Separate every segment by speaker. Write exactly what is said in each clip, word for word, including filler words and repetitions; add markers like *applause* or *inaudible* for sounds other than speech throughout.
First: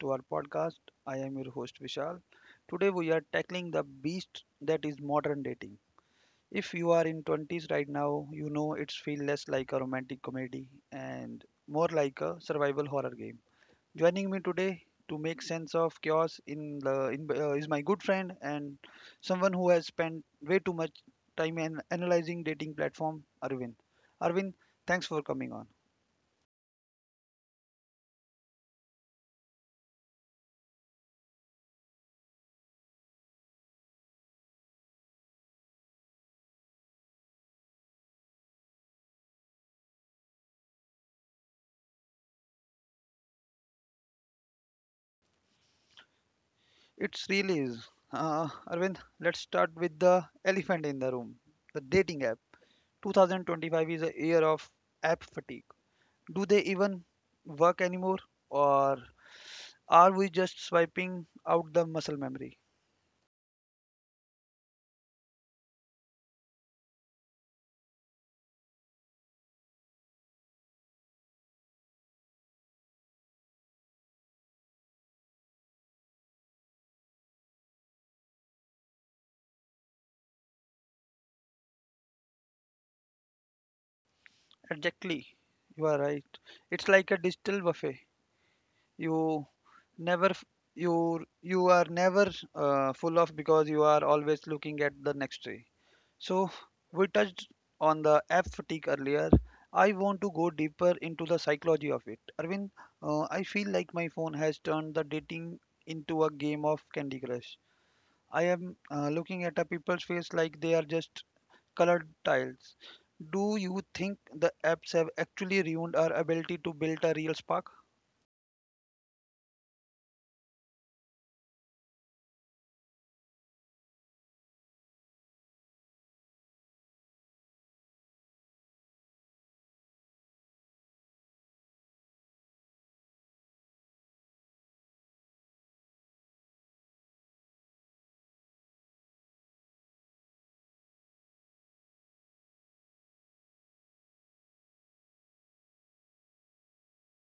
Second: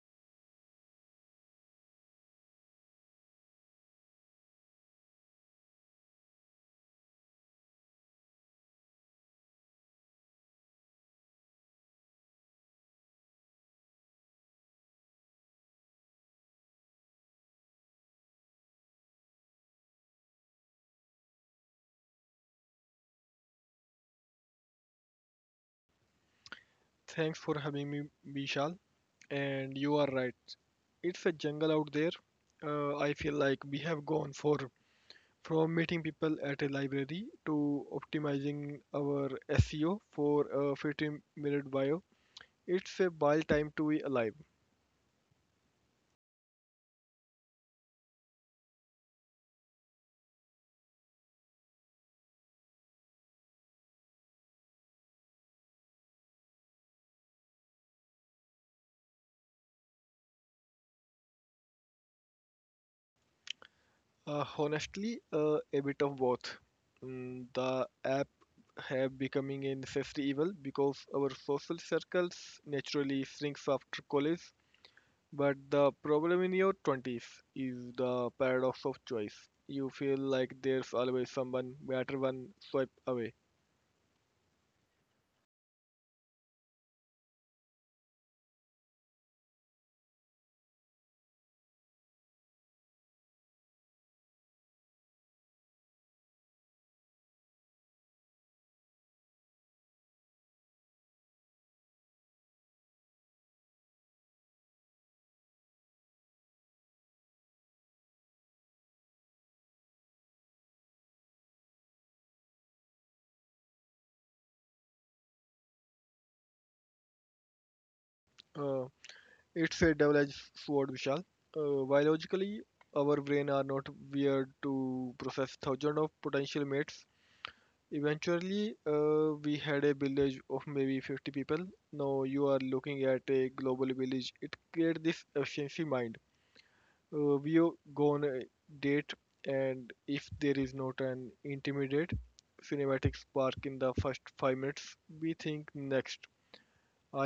Speaker 1: to our podcast. I am your host Vishal. Today, we are tackling the beast that is modern dating. If you are in twenties right now, you know it's feel less like a romantic comedy and more like a survival horror game. Joining me today to make sense of chaos in the in, uh, is my good friend and someone who has spent way too much time in analyzing dating platform, Arvind. Arvind, thanks for coming on.
Speaker 2: Thanks for having me, Vishal. And you are right. It's a jungle out there. Uh, I feel like we have gone for from meeting people at a library to optimizing our S E O for a fifteen minute bio. It's a wild time to be alive.
Speaker 1: It's really is. Uh, Arvind, let's start with the elephant in the room, the dating app. twenty twenty-five is a year of app fatigue. Do they even work anymore, or are we just swiping out the muscle memory?
Speaker 2: Uh, honestly, uh, a bit of both. Mm, the app have becoming a necessary evil because our social circles naturally shrinks after college. But the problem in your twenties is the paradox of choice. You feel like there's always someone better one swipe away.
Speaker 1: Exactly, you are right. It's like a digital buffet. You never, f- you you are never uh, full of because you are always looking at the next tray. So, we touched on the app fatigue earlier. I want to go deeper into the psychology of it. Arvind, uh, I feel like my phone has turned the dating into a game of Candy Crush. I am uh, looking at a people's face like they are just colored tiles. Do you think the apps have actually ruined our ability to build a real spark?
Speaker 2: Uh, it's a double edged sword, Vishal. Uh, biologically, our brain are not weird to process thousands of potential mates. Eventually, uh, we had a village of maybe fifty people. Now you are looking at a global village. It creates this efficiency mind. Uh, we o- go on a date, and if there is not an intimidate cinematic spark in the first five minutes, we think next.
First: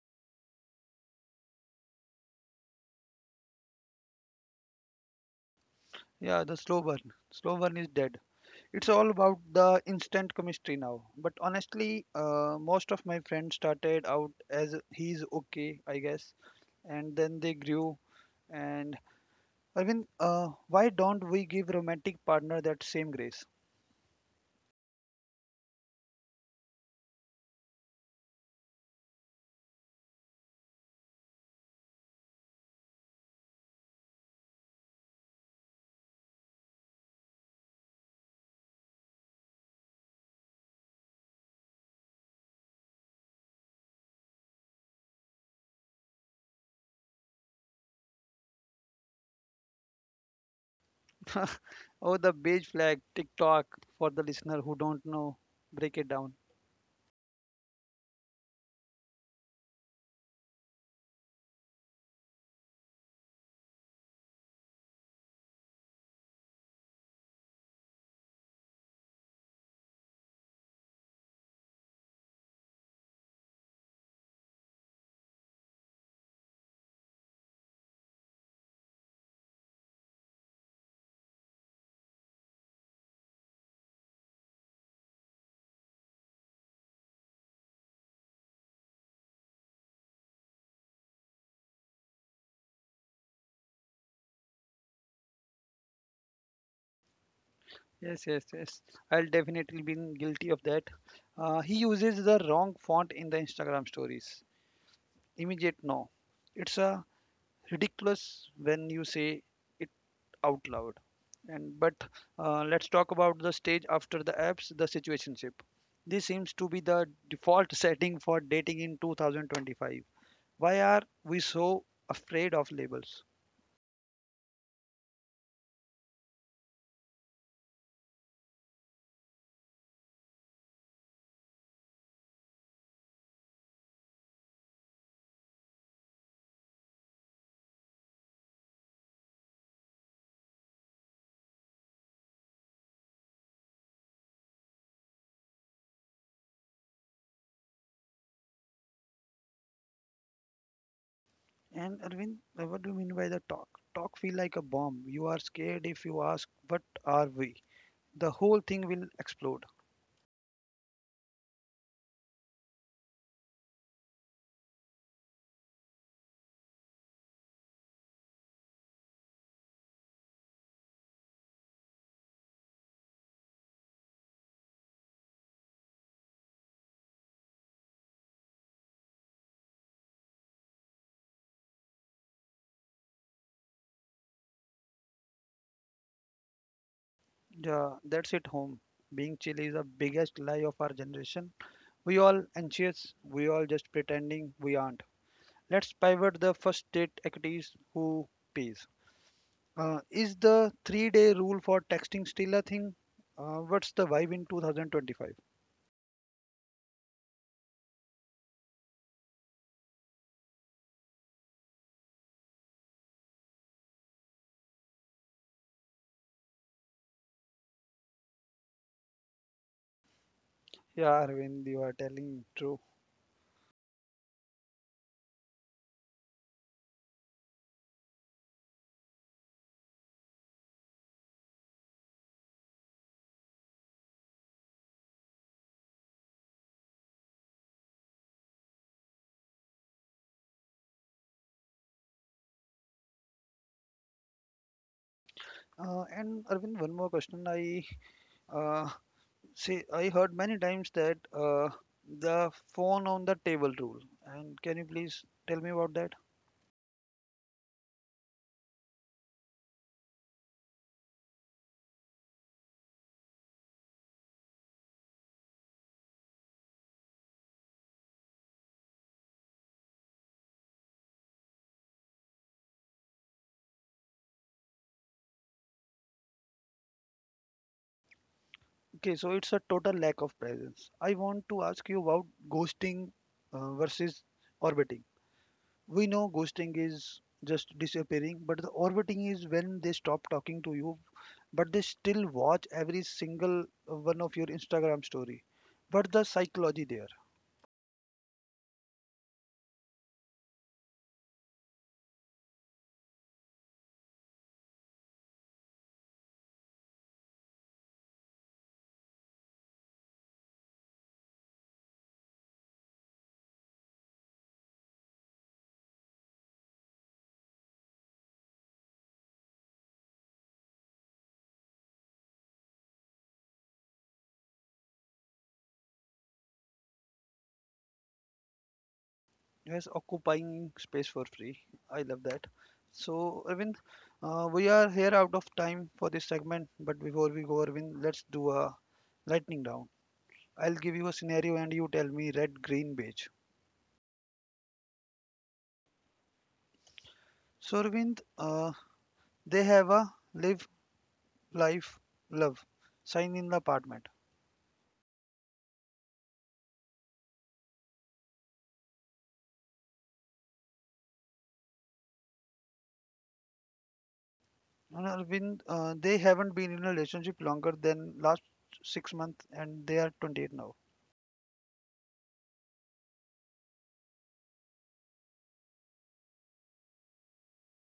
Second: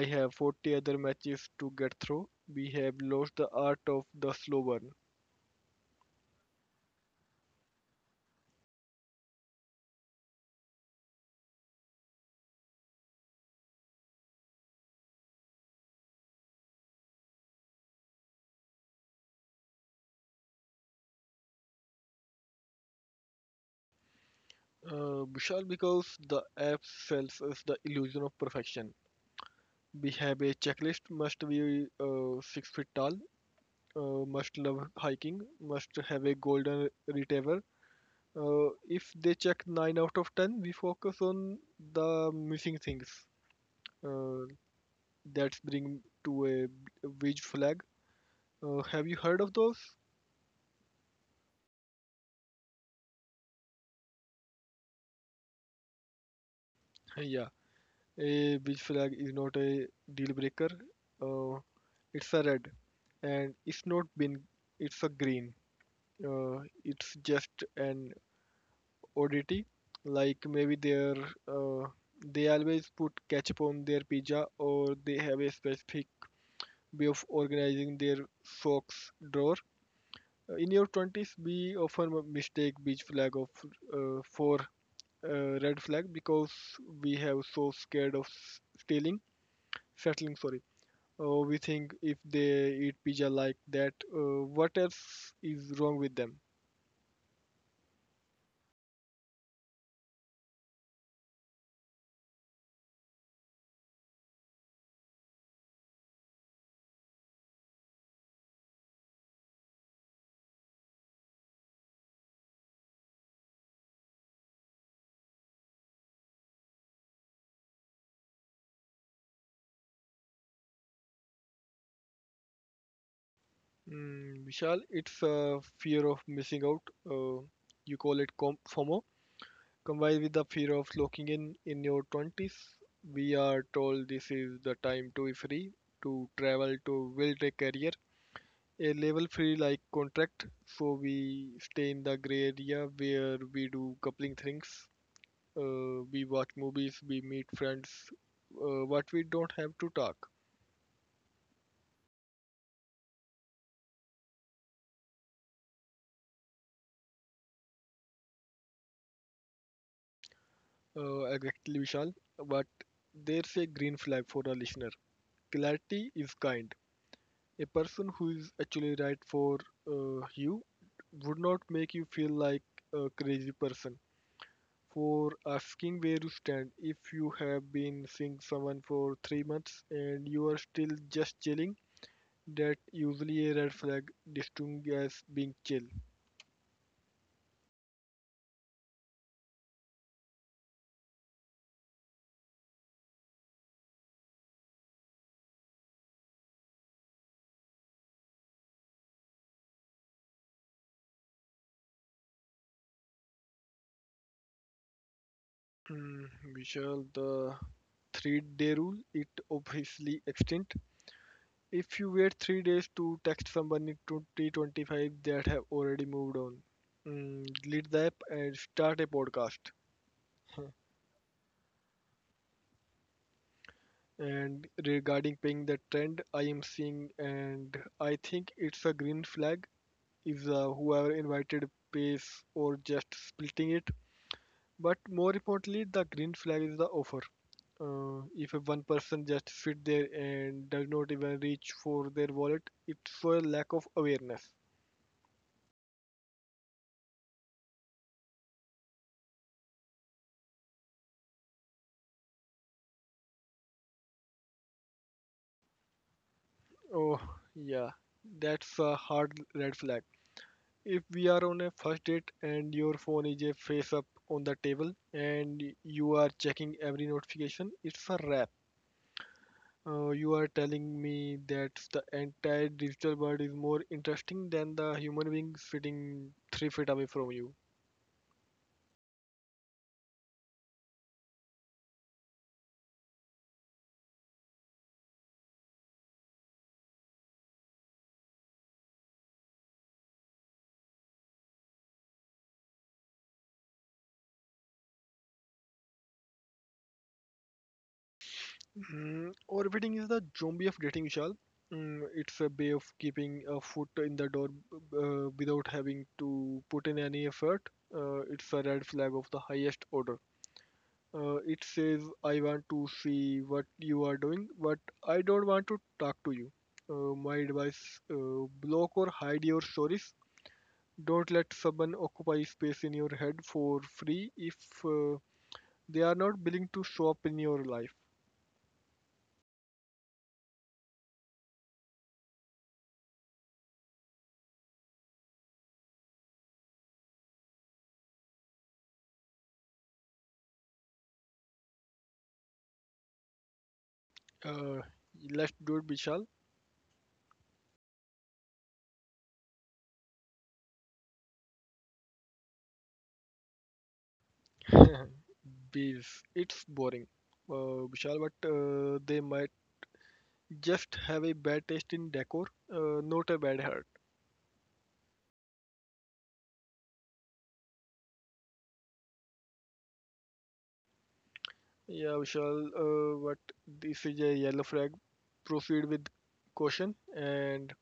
Speaker 2: I have forty other matches to get through. We have lost the art of the slow burn.
Speaker 1: Yeah, the slow burn. Slow burn is dead. It's all about the instant chemistry now. But honestly, uh, most of my friends started out as he's okay, I guess, and then they grew. And Arvind, uh, why don't we give romantic partner that same grace?
Speaker 2: uh, Vishal, because the app sells us the illusion of perfection, we have a checklist. Must be uh, six feet tall, uh, must love hiking, must have a golden retriever. Uh, if they check nine out of ten, we focus on the missing things, uh, that bring to a beige flag. Uh, have you heard of those? *laughs*
Speaker 1: *laughs* Oh, the beige flag, TikTok, for the listener who don't know, break it down.
Speaker 2: Yeah, a beige flag is not a deal breaker. Uh, it's a red, and it's not been. It's a green. Uh, it's just an oddity. Like maybe they're uh, they always put ketchup on their pizza, or they have a specific way of organizing their socks drawer. Uh, In your twenties, we often m- mistake beach flag of uh, for uh, red flag because we have so scared of s- stealing, settling. Sorry, uh, We think if they eat pizza like that, uh, what else is wrong with them?
Speaker 1: Yes, yes, yes. I'll definitely been guilty of that. Uh, he uses the wrong font in the Instagram stories. Immediate no. It's a ridiculous when you say it out loud and but uh, let's talk about the stage after the apps, the situationship. This seems to be the default *laughs* setting for dating in two thousand twenty-five. Why are we so afraid of labels?
Speaker 2: Mm, Vishal, it's a fear of missing out. Uh, you call it com- fomo, combined with the fear of locking in in your twenties. We are told this is the time to be free, to travel, to build a career, a level free like contract. So we stay in the gray area where we do coupling things, uh, we watch movies, we meet friends, uh, but we don't have to talk.
Speaker 1: And Arvind, uh, what do you mean by the talk? Talk feel like a bomb. You are scared if you ask what are we, the whole thing will explode.
Speaker 2: Uh, exactly, Vishal. But there's a green flag for the listener. Clarity is kind. A person who is actually right for uh, you would not make you feel like a crazy person for asking where you stand. If you have been seeing someone for three months and you are still just chilling, that usually a red flag distinguished as being chill.
Speaker 1: Yeah, that's it home. Being chill is the biggest lie of our generation. We all anxious, we all just pretending we aren't. Let's pivot the first state equities, who pays. Uh, is the three day rule for texting still a thing? Uh, what's the vibe in two thousand twenty-five?
Speaker 2: Hmm, Vishal, the three-day rule, it obviously extends. If you wait three days to text someone in twenty twenty-five, that have already moved on. Mm, delete the app and start a podcast. Huh.
Speaker 1: Yeah, Arvind, you are telling true.
Speaker 2: And regarding paying the trend, I am seeing, and I think it's a green flag, if the whoever invited pays or just splitting it. But more importantly, the green flag is the offer. Uh, if a one person just sit there and does not even reach for their wallet, it's for lack of awareness.
Speaker 1: Uh, and Arvind, one more question. I uh, say I heard many times that uh, the phone on the table rule. And can you please tell me about that?
Speaker 2: Oh, yeah, that's a hard red flag. If we are on a first date and your phone is a face up on the table and you are checking every notification, it's a wrap. Uh, you are telling me that the entire digital world is more interesting than the human being sitting three feet away from you.
Speaker 1: Okay, so it's a total lack of presence. I want to ask you about ghosting uh, versus orbiting. We know ghosting is just disappearing, but the orbiting is when they stop talking to you, but they still watch every single one of your Instagram story. But the psychology there,
Speaker 2: Mm, orbiting is the zombie of dating, Vishal. Mm, it's a way of keeping a foot in the door uh, without having to put in any effort. Uh, it's a red flag of the highest order. Uh, it says, I want to see what you are doing, but I don't want to talk to you. Uh, my advice uh, block or hide your stories. Don't let someone occupy space in your head for free if uh, they are not willing to show up in your life.
Speaker 1: yes, occupying space for free. I love that. So, Arvind, uh, we are here out of time for this segment, but before we go, Arvind, let's do a lightning round. I'll give you a scenario and you tell me red, green, beige.
Speaker 2: Uh, let's do it, Vishal.
Speaker 1: So, Arvind, uh, they have a live, life, love sign in the apartment.
Speaker 2: *laughs* Bees, it's boring, uh, Vishal, but uh, they might just have a bad taste in decor, uh, not a bad heart.
Speaker 1: And Arvind, uh, they haven't been in a relationship longer than last six months and they are twenty-eight now.
Speaker 2: Yeah, Vishal, uh, but this is a yellow flag. Proceed with caution. And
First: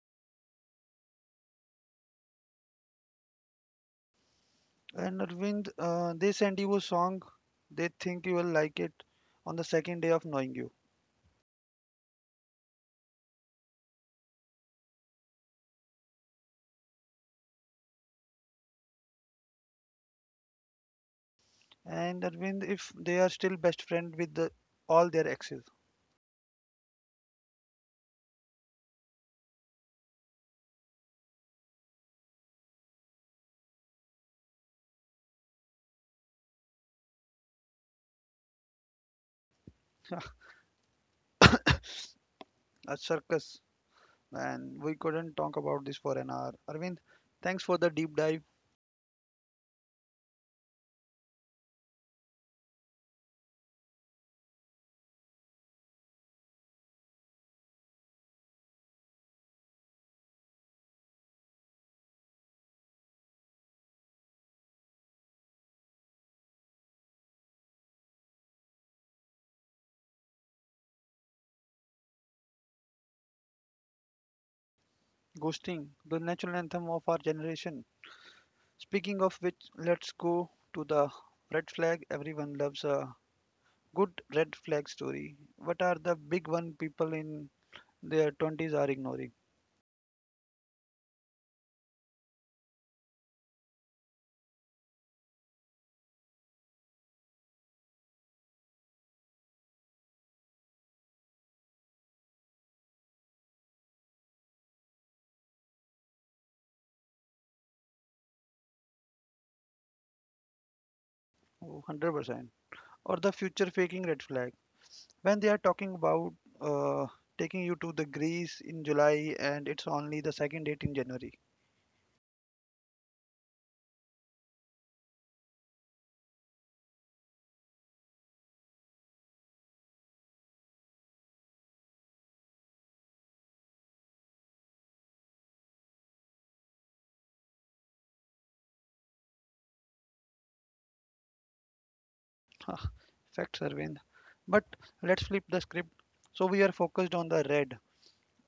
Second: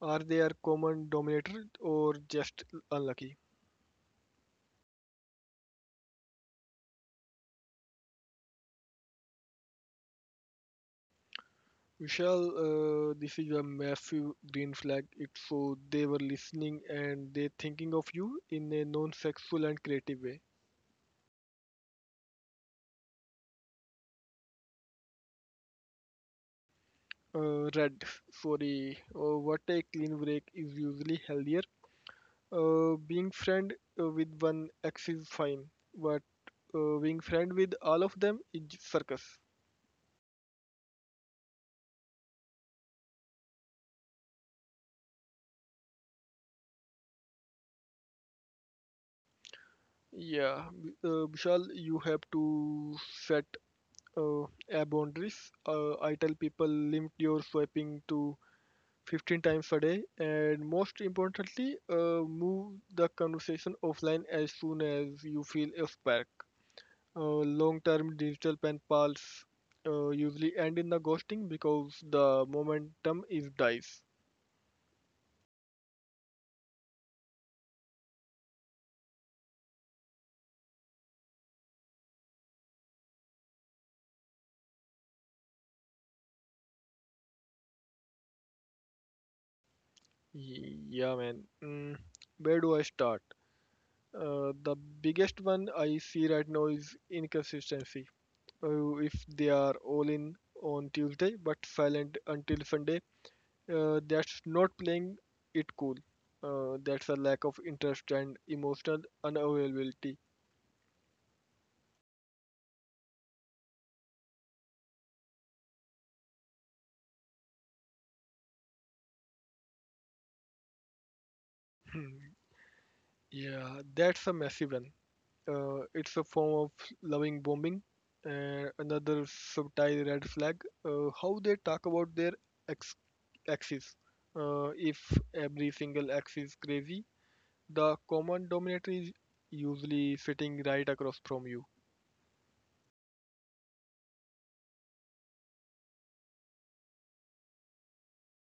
Speaker 2: are they a common dominator or just unlucky?
Speaker 1: And Arvind, uh, they send you a song, they think you will like it on the second day of knowing you.
Speaker 2: Vishal, uh, this is a massive green flag. It's so they were listening and they thinking of you in a non-sexual and creative way.
Speaker 1: And Arvind, if they are still best friend with the, all their exes,
Speaker 2: Uh, red for a uh, what, a clean break is usually healthier. Uh, being friend uh, with one ex is fine, but uh, being friend with all of them is circus.
Speaker 1: *laughs* a circus. And we couldn't talk about this for an hour. Arvind, thanks for the deep dive.
Speaker 2: Yeah, B- uh, Vishal, you have to set uh, a boundaries. Uh, I tell people limit your swiping to fifteen times a day, and most importantly, uh, move the conversation offline as soon as you feel a spark. Uh, long-term digital pen pals uh, usually end in the ghosting because the momentum is dies.
Speaker 1: Ghosting, the natural anthem of our generation. Speaking of which, let's go to the red flag. Everyone loves a good red flag story. What are the big one people in their twenties are ignoring?
Speaker 2: Y- Yeah, man. Mm, where do I start? Uh, the biggest one I see right now is inconsistency. Uh, if they are all in on Tuesday but silent until Sunday, uh, that's not playing it cool. Uh, that's a lack of interest and emotional unavailability.
Speaker 1: Oh, one hundred percent. Or the future faking red flag. When they are talking about uh, taking you to the Greece in July and it's only the second date in January.
Speaker 2: Hmm, Yeah, that's a massive one. Uh, it's a form of loving bombing. And another subtle red flag, uh, how they talk about their ex- axis. Uh, if every single axis is crazy, the common dominator is usually sitting right across from you.
Speaker 1: *laughs* Facts, Arvind. But let's flip the script. So we are focused on the red.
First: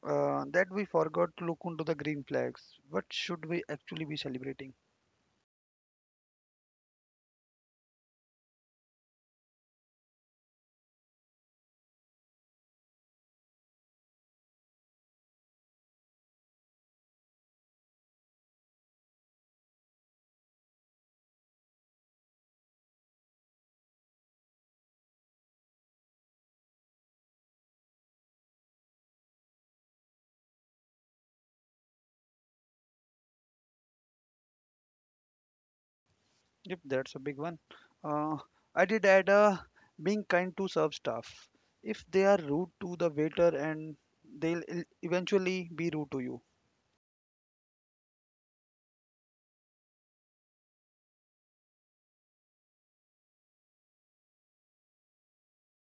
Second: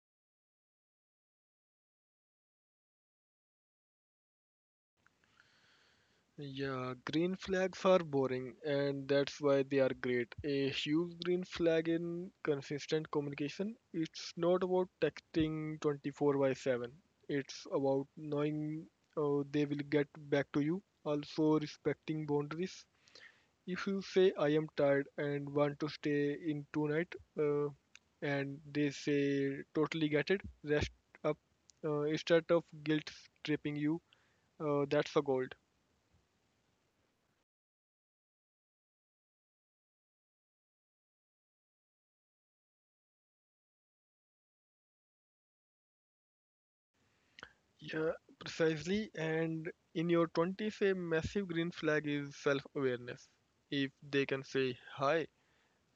Speaker 1: Uh, that we forgot to look into the green flags. What should we actually be celebrating?
Speaker 2: Yeah, green flags are boring, and that's why they are great. A huge green flag in consistent communication. It's not about texting twenty-four by seven. It's about knowing uh, they will get back to you. Also, respecting boundaries. If you say, I am tired and want to stay in tonight, uh, and they say, totally get it, rest up. Uh, instead of guilt tripping you, uh, that's a goal.
Speaker 1: Yep, that's a big one. Uh, I did add a being kind to serve staff. If they are rude to the waiter, and they'll e- eventually be rude to you.
Speaker 2: Yeah, precisely. And in your twenties, a massive green flag is self awareness. If they can say, Hi,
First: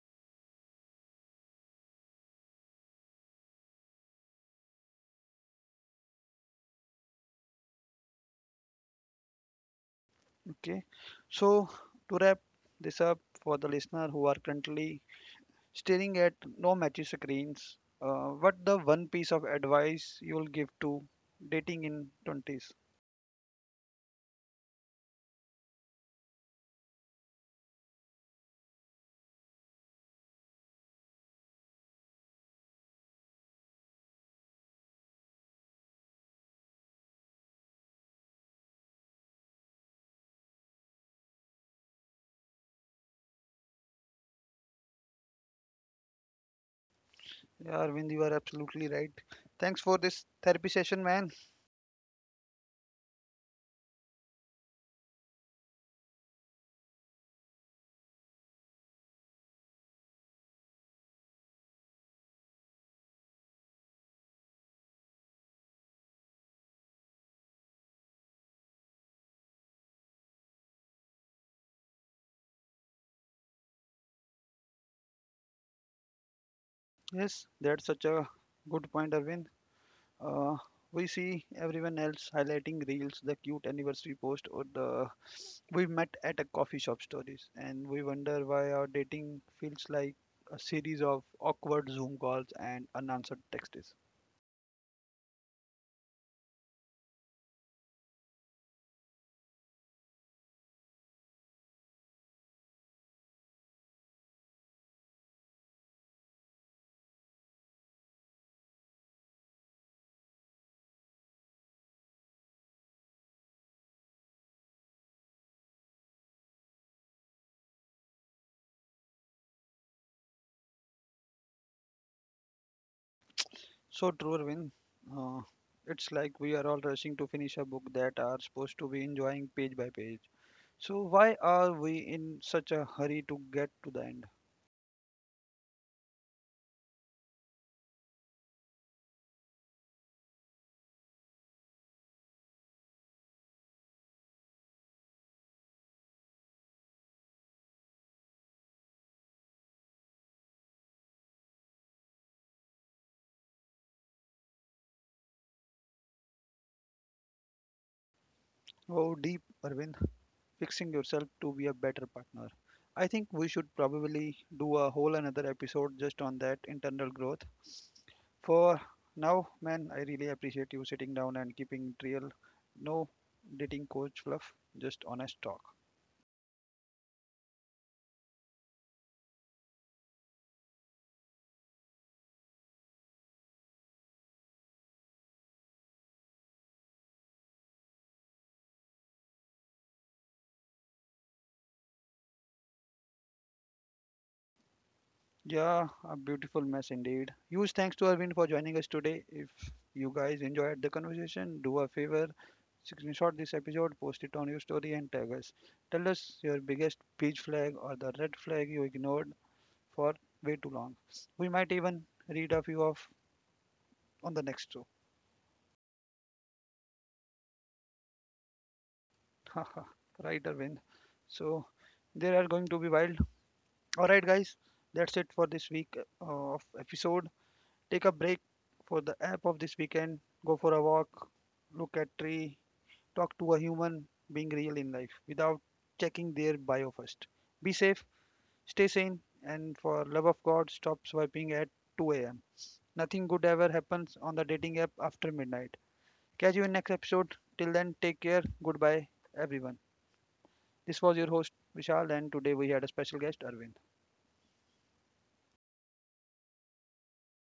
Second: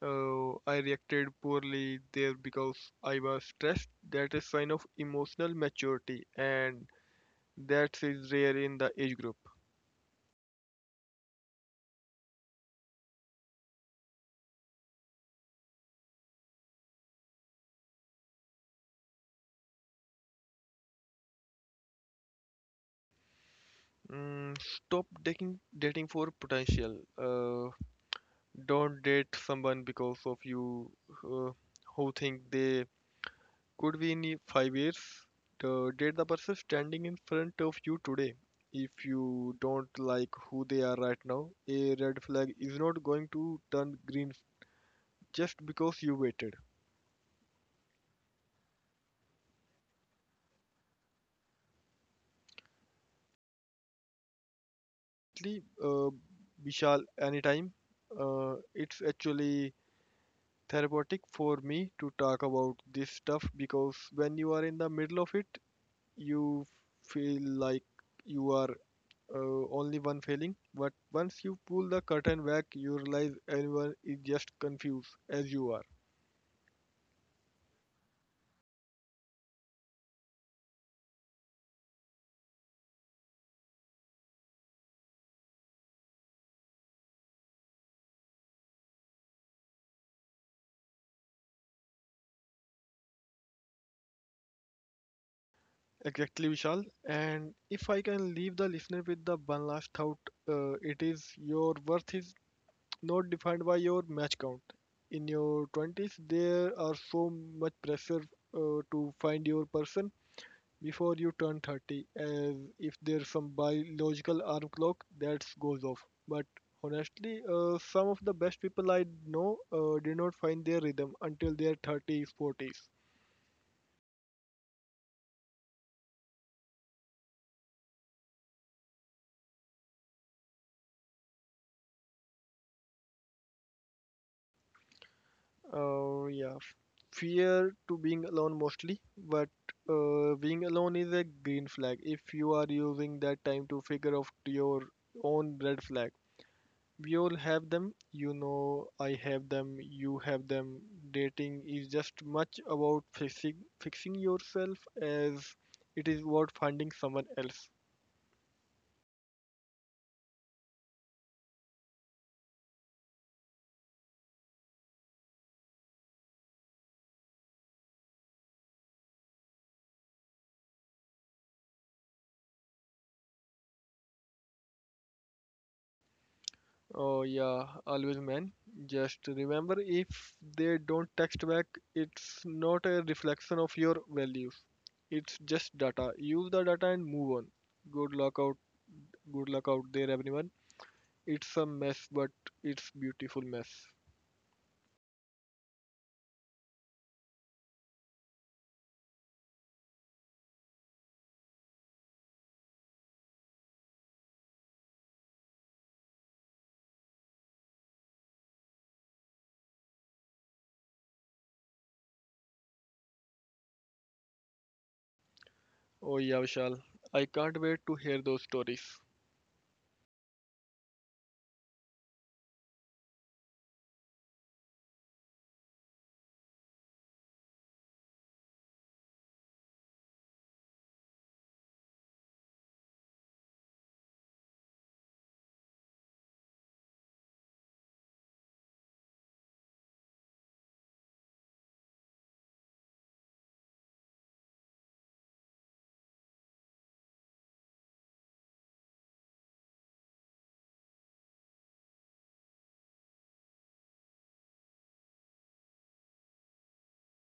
Speaker 2: uh, I reacted poorly there because I was stressed, that is sign of emotional maturity, and that is rare in the age group.
Speaker 1: Okay. So to wrap this up for the listener who are currently staring at no matchy screens. Uh, what the one piece of advice you'll give to dating in twenties?
Speaker 2: Mm, stop dating, dating for potential. Uh, don't date someone because of you uh, who think they could be in five years. To date the person standing in front of you today, if you don't like who they are right now, a red flag is not going to turn green just because you waited.
Speaker 1: Yeah, Arvind, you are absolutely right. Thanks for this therapy session, man.
Speaker 2: Actually, uh, vishal, anytime. Uh, it's actually therapeutic for me to talk about this stuff because when you are in the middle of it, you feel like you are uh, only one failing, but once you pull the curtain back, you realize everyone is just confused as you are.
Speaker 1: Yes, that's such a good point, Arvind. Uh, we see everyone else highlighting reels, the cute anniversary post, or the we met at a coffee shop stories, and we wonder why our dating feels like a series of awkward Zoom calls and unanswered texts.
Speaker 2: Exactly, Vishal. And if I can leave the listener with the one last thought, uh, it is, your worth is not defined by your match count. In your twenties, there are so much pressure uh, to find your person before you turn thirty, as if there's some biological alarm clock that goes off. But honestly, uh, some of the best people I know uh, did not find their rhythm until their thirties, forties.
Speaker 1: So true, Arvind. Uh, it's like we are all rushing to finish a book that are supposed to be enjoying page by page. So why are we in such a hurry to get to the end?
Speaker 2: Uh, yeah, fear to being alone mostly, but uh, being alone is a green flag if you are using that time to figure out your own red flag. We all have them. You know, I have them. You have them. Dating is just much about fixing fixing yourself as it is about finding someone else.
Speaker 1: Oh, deep, Arvind, fixing yourself to be a better partner. I think we should probably do a whole another episode just on that internal growth. For now, man, I really appreciate you sitting down and keeping it real. No dating coach fluff, just honest talk.
Speaker 2: Oh yeah, always man. Just remember, if they don't text back, it's not a reflection of your values. It's just data. Use the data and move on. Good luck out. Good luck out there, everyone. It's a mess, but it's beautiful mess.
Speaker 1: Yeah, a beautiful mess indeed. Huge thanks to Arvind for joining us today. If you guys enjoyed the conversation, do a favor, screenshot this episode, post it on your story, and tag us. Tell us your biggest peach flag or the red flag you ignored for way too long. We might even read a few of on the next show.
Speaker 2: Oh yeah, Vishal. I can't wait to hear those stories.
Speaker 1: *laughs* Right, Arvind. So there are going to be wild. All right, guys, that's it for this week uh, of episode. Take a break for the app of this weekend, go for a walk, look at tree, talk to a human being real in life without checking their bio first. Be safe, stay sane, and for love of God, stop swiping at two a m. Nothing good ever happens on the dating app after midnight. Catch you in next episode. Till then, take care. Goodbye, everyone. This was your host Vishal, and today we had a special guest, Arvind.